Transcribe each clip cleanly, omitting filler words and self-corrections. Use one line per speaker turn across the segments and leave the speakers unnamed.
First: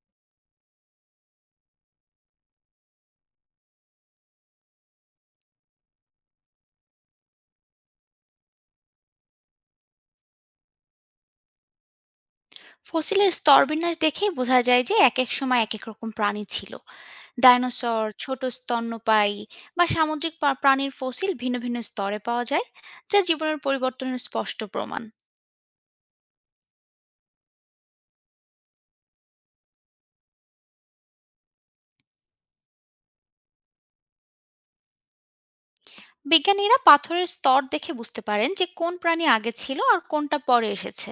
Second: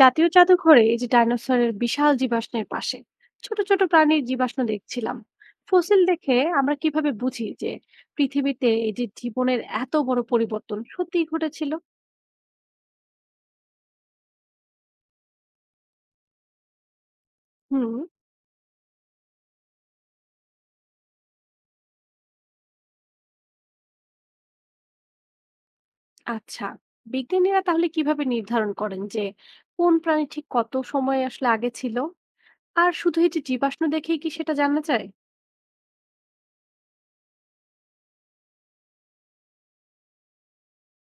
জাতীয় জাদুঘরে এই যে ডাইনোসরের বিশাল জীবাশ্মের পাশে ছোট ছোট প্রাণীর জীবাশ্ম দেখছিলাম। ফসিল দেখে আমরা কিভাবে বুঝি যে পৃথিবীতে এই যে জীবনের এত বড় পরিবর্তন সত্যিই ঘটেছিল?
ফসিলের স্তরবিন্যাস দেখেই বোঝা যায় যে এক এক সময় এক এক রকম প্রাণী ছিল।
হুম।
ডাইনোসর, ছোট স্তন্যপায়ী বা সামুদ্রিক প্রাণীর ফসিল ভিন্ন ভিন্ন স্তরে পাওয়া যায়, যা জীবনের পরিবর্তনের স্পষ্ট প্রমাণ।
আচ্ছা, বিজ্ঞানীরা তাহলে কিভাবে নির্ধারণ করেন যে কোন প্রাণী ঠিক কত সময় আসলে আগে ছিল? আর শুধু এই যে জীবাশ্ম দেখেই কি সেটা জানা যায়?
বিজ্ঞানীরা পাথরের স্তর দেখে বুঝতে পারেন যে কোন প্রাণী আগে ছিল আর কোনটা পরে এসেছে।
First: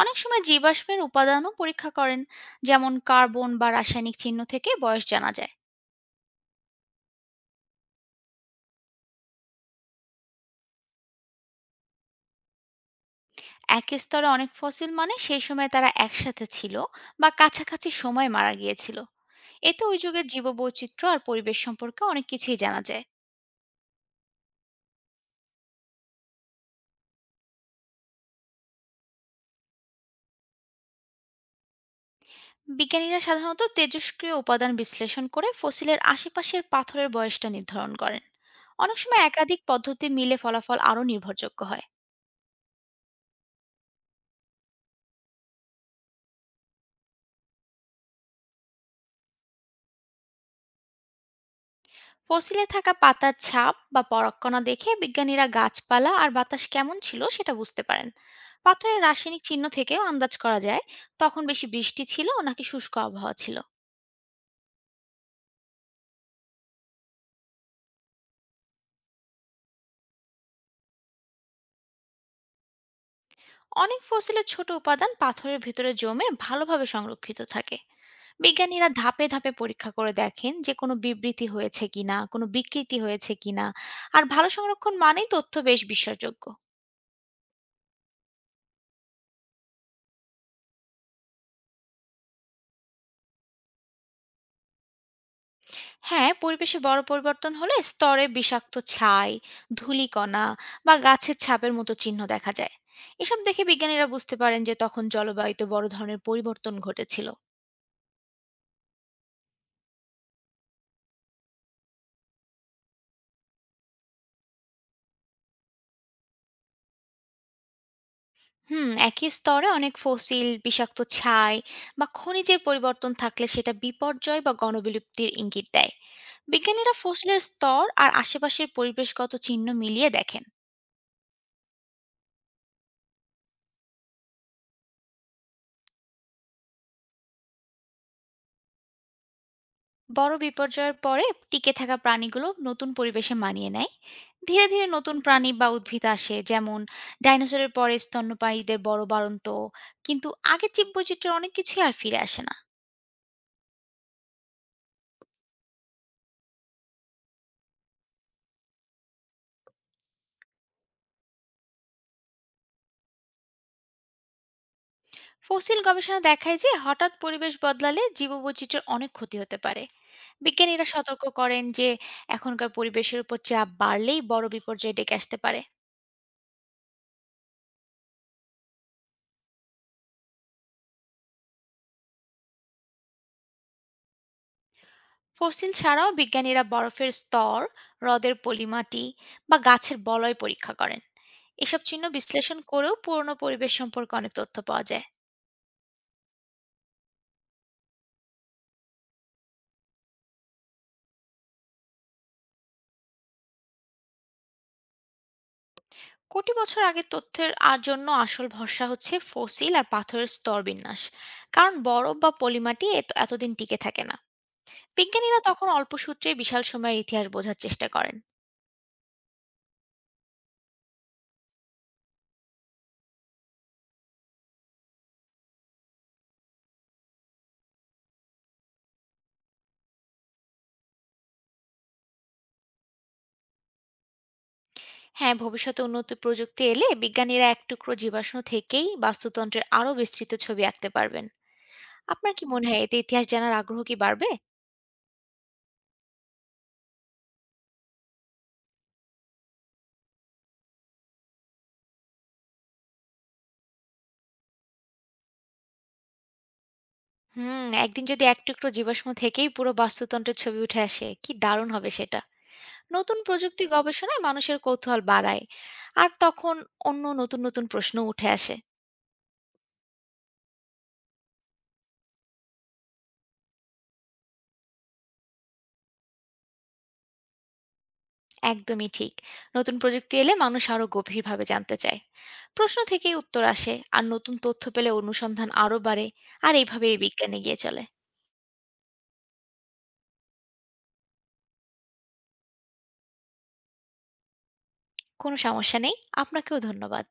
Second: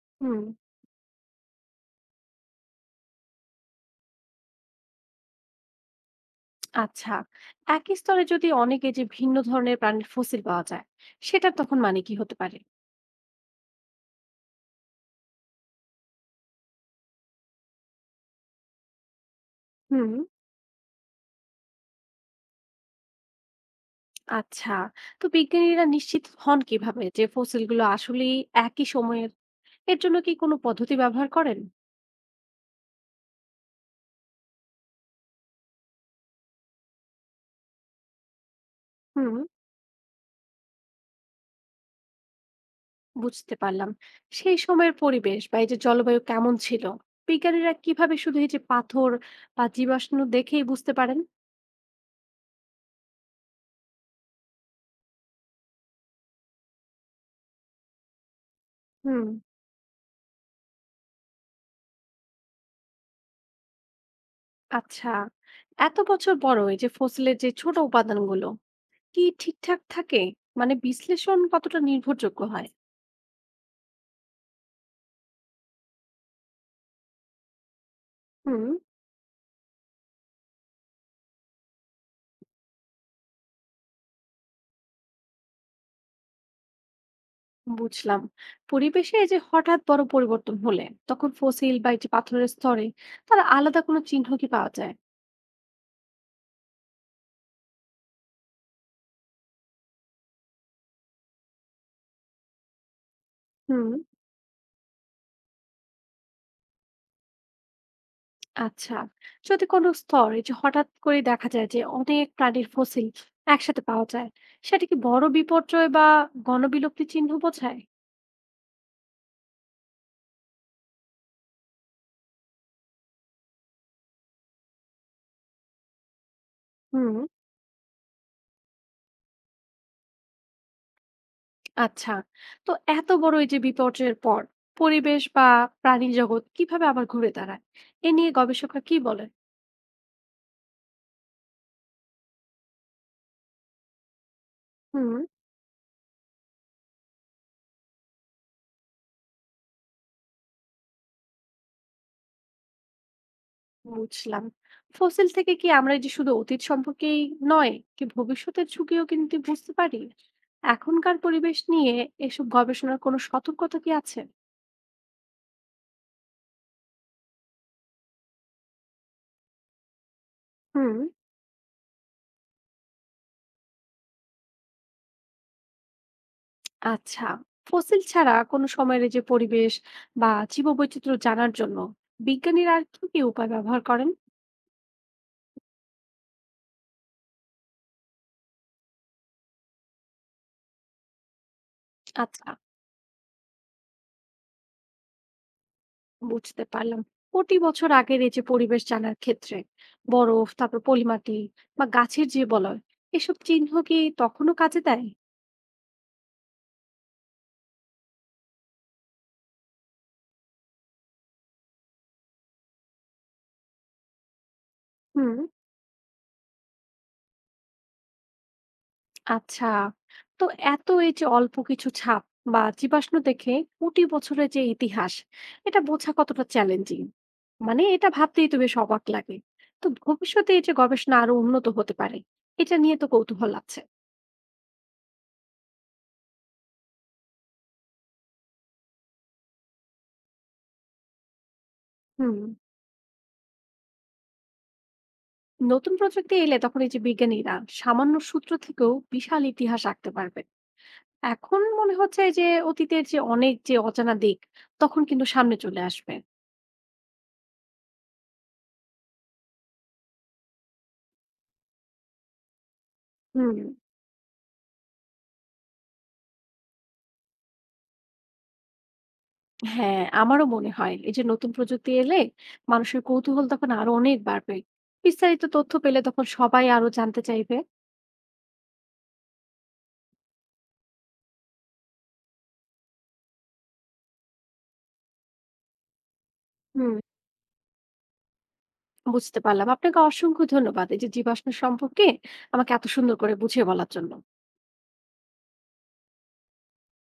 অনেক সময়
হুম।
জীবাশ্মের উপাদানও পরীক্ষা করেন, যেমন কার্বন বা রাসায়নিক চিহ্ন থেকে বয়স জানা যায়।
আচ্ছা, একই স্তরে যদি অনেক এই যে ভিন্ন ধরনের প্রাণীর ফসিল পাওয়া যায়, সেটার তখন মানে কি হতে পারে?
এক স্তরে অনেক ফসিল মানে সেই সময় তারা একসাথে ছিল, বা কাছাকাছি সময় মারা গিয়েছিল। এতে ওই
হুম।
যুগের জীববৈচিত্র্য আর পরিবেশ সম্পর্কে অনেক কিছুই জানা যায়।
আচ্ছা, তো বিজ্ঞানীরা নিশ্চিত হন কিভাবে যে ফসিলগুলো আসলেই একই সময়ের? এর জন্য কি কোনো পদ্ধতি ব্যবহার করেন?
বিজ্ঞানীরা সাধারণত তেজস্ক্রিয় উপাদান বিশ্লেষণ করে ফসিলের আশেপাশের পাথরের বয়সটা নির্ধারণ করেন। অনেক সময়
হুম,
একাধিক পদ্ধতি মিলে ফলাফল আরও নির্ভরযোগ্য হয়।
বুঝতে পারলাম। সেই সময়ের পরিবেশ বা এই যে জলবায়ু কেমন ছিল? বিজ্ঞানীরা কিভাবে শুধু এই যে পাথর বা জীবাশ্ম দেখেই বুঝতে পারেন?
ফসিলে থাকা পাতার ছাপ বা পরাগকণা দেখে বিজ্ঞানীরা গাছপালা আর বাতাস কেমন ছিল সেটা বুঝতে পারেন। পাথরের
হুম,
রাসায়নিক চিহ্ন থেকেও আন্দাজ করা যায় তখন বেশি বৃষ্টি ছিল নাকি শুষ্ক আবহাওয়া ছিল।
আচ্ছা। এত বছর বড় এই যে ফসিলের যে ছোট উপাদানগুলো কি ঠিকঠাক থাকে? মানে বিশ্লেষণ কতটা নির্ভরযোগ্য হয়?
অনেক ফসিলের ছোট উপাদান পাথরের ভিতরে জমে ভালোভাবে সংরক্ষিত থাকে।
হুম।
বিজ্ঞানীরা ধাপে ধাপে পরীক্ষা করে দেখেন যে কোনো বিবৃতি হয়েছে কিনা, কোনো বিকৃতি হয়েছে কিনা। আর ভালো সংরক্ষণ মানেই তথ্য বেশ বিশ্বাসযোগ্য।
বুঝলাম। পরিবেশে এই যে হঠাৎ বড় পরিবর্তন হলে তখন ফসিল বা এই যে পাথরের স্তরে তার আলাদা কোনো চিহ্ন কি পাওয়া যায়?
হ্যাঁ, পরিবেশে বড় পরিবর্তন হলে স্তরে বিষাক্ত ছাই, ধূলিকণা বা গাছের ছাপের মতো চিহ্ন দেখা যায়। এসব দেখে
হুম।
বিজ্ঞানীরা বুঝতে পারেন যে তখন জলবায়ুতে বড় ধরনের পরিবর্তন ঘটেছিল।
আচ্ছা, যদি কোনো স্তর এই যে হঠাৎ করে দেখা যায় যে অনেক প্রাণীর ফসিল একসাথে পাওয়া যায়, সেটা কি বড় বিপর্যয় বা গণবিলুপ্তি চিহ্ন বোঝায়?
হুম, একই স্তরে অনেক ফসিল, বিষাক্ত ছাই বা খনিজের পরিবর্তন থাকলে সেটা বিপর্যয় বা গণবিলুপ্তির ইঙ্গিত দেয়। বিজ্ঞানীরা
হুম।
ফসলের স্তর আর আশেপাশের পরিবেশগত চিহ্ন মিলিয়ে দেখেন।
আচ্ছা, তো এত বড় এই যে বিপর্যয়ের পর পরিবেশ বা প্রাণী জগৎ কিভাবে আবার ঘুরে দাঁড়ায়, এ নিয়ে গবেষকরা কি বলেন?
বড় বিপর্যয়ের পরে টিকে থাকা প্রাণীগুলো নতুন পরিবেশে মানিয়ে নেয়। ধীরে ধীরে
হুম,
নতুন প্রাণী বা উদ্ভিদ আসে, যেমন ডাইনোসরের পরে স্তন্যপায়ীদের বড় বাড়ন্ত। কিন্তু আগের জীববৈচিত্র্যের অনেক কিছুই আর ফিরে আসে না।
বুঝলাম। ফসিল থেকে কি আমরা এই যে শুধু অতীত সম্পর্কেই নয়, কি ভবিষ্যতের ঝুঁকিও কিন্তু বুঝতে পারি? এখনকার পরিবেশ নিয়ে এসব গবেষণার কোনো সতর্কতা কি আছে?
ফসিল গবেষণা দেখায় যে হঠাৎ পরিবেশ বদলালে জীববৈচিত্র্যের অনেক ক্ষতি হতে পারে। বিজ্ঞানীরা
হুম।
সতর্ক করেন যে এখনকার পরিবেশের উপর চাপ বাড়লেই বড় বিপর্যয় ডেকে আসতে পারে।
আচ্ছা, ফসিল ছাড়া কোনো সময়ের এই যে পরিবেশ বা জীববৈচিত্র্য জানার জন্য বিজ্ঞানীরা আর কি কি উপায় ব্যবহার করেন?
ফসিল ছাড়াও বিজ্ঞানীরা বরফের স্তর, হ্রদের পলিমাটি বা গাছের বলয় পরীক্ষা করেন। এসব চিহ্ন
আচ্ছা,
বিশ্লেষণ করেও পুরনো পরিবেশ সম্পর্কে অনেক তথ্য পাওয়া যায়।
বুঝতে পারলাম। কোটি বছর আগের এই যে পরিবেশ জানার ক্ষেত্রে বরফ, তারপর পলিমাটি বা গাছের যে বলয়, এসব চিহ্ন কি তখনও কাজে দেয়?
কোটি বছর আগের তথ্যের আর জন্য আসল ভরসা হচ্ছে ফসিল আর পাথরের স্তর বিন্যাস। কারণ বরফ বা পলিমাটি এতদিন টিকে থাকে না।
হুম।
বিজ্ঞানীরা তখন অল্প সূত্রে বিশাল সময়ের ইতিহাস বোঝার চেষ্টা করেন।
আচ্ছা, তো এত এই যে অল্প কিছু ছাপ বা জীবাশ্ম দেখে কোটি বছরের যে ইতিহাস, এটা বোঝা কতটা চ্যালেঞ্জিং? মানে এটা ভাবতেই তো বেশ অবাক লাগে। তো ভবিষ্যতে এই যে গবেষণা আরো উন্নত হতে পারে, এটা নিয়ে তো কৌতূহল আছে।
হ্যাঁ, ভবিষ্যতে উন্নত প্রযুক্তি এলে বিজ্ঞানীরা এক টুকরো জীবাশ্ম থেকেই বাস্তুতন্ত্রের আরও বিস্তৃত ছবি আঁকতে পারবেন। আপনার
হুম।
কি মনে হয় এতে ইতিহাস জানার আগ্রহ কি বাড়বে?
নতুন প্রযুক্তি এলে তখন এই যে বিজ্ঞানীরা সামান্য সূত্র থেকেও বিশাল ইতিহাস আঁকতে পারবে। এখন মনে হচ্ছে যে অতীতের যে অনেক অজানা দিক তখন কিন্তু সামনে চলে আসবে।
হুম, একদিন যদি এক টুকরো জীবাশ্ম থেকেই পুরো বাস্তুতন্ত্রের ছবি উঠে আসে, কি দারুণ হবে সেটা। নতুন
হুম।
প্রযুক্তি গবেষণায় মানুষের কৌতূহল বাড়ায়। আর তখন অন্য নতুন নতুন প্রশ্ন উঠে আসে।
হ্যাঁ, আমারও মনে হয় এই যে নতুন প্রযুক্তি এলে মানুষের কৌতূহল তখন আরো অনেক বাড়বে। বিস্তারিত তথ্য পেলে তখন সবাই আরো জানতে চাইবে।
একদমই ঠিক। নতুন প্রযুক্তি এলে মানুষ আরো গভীরভাবে জানতে চায়। প্রশ্ন থেকেই উত্তর আসে, আর নতুন তথ্য পেলে অনুসন্ধান আরো বাড়ে। আর এইভাবে
হুম,
এই বিজ্ঞান এগিয়ে চলে।
বুঝতে পারলাম। আপনাকে অসংখ্য ধন্যবাদ এই যে জীবাশ্ম সম্পর্কে আমাকে এত সুন্দর করে বুঝিয়ে বলার জন্য।
কোনো সমস্যা নেই। আপনাকেও ধন্যবাদ।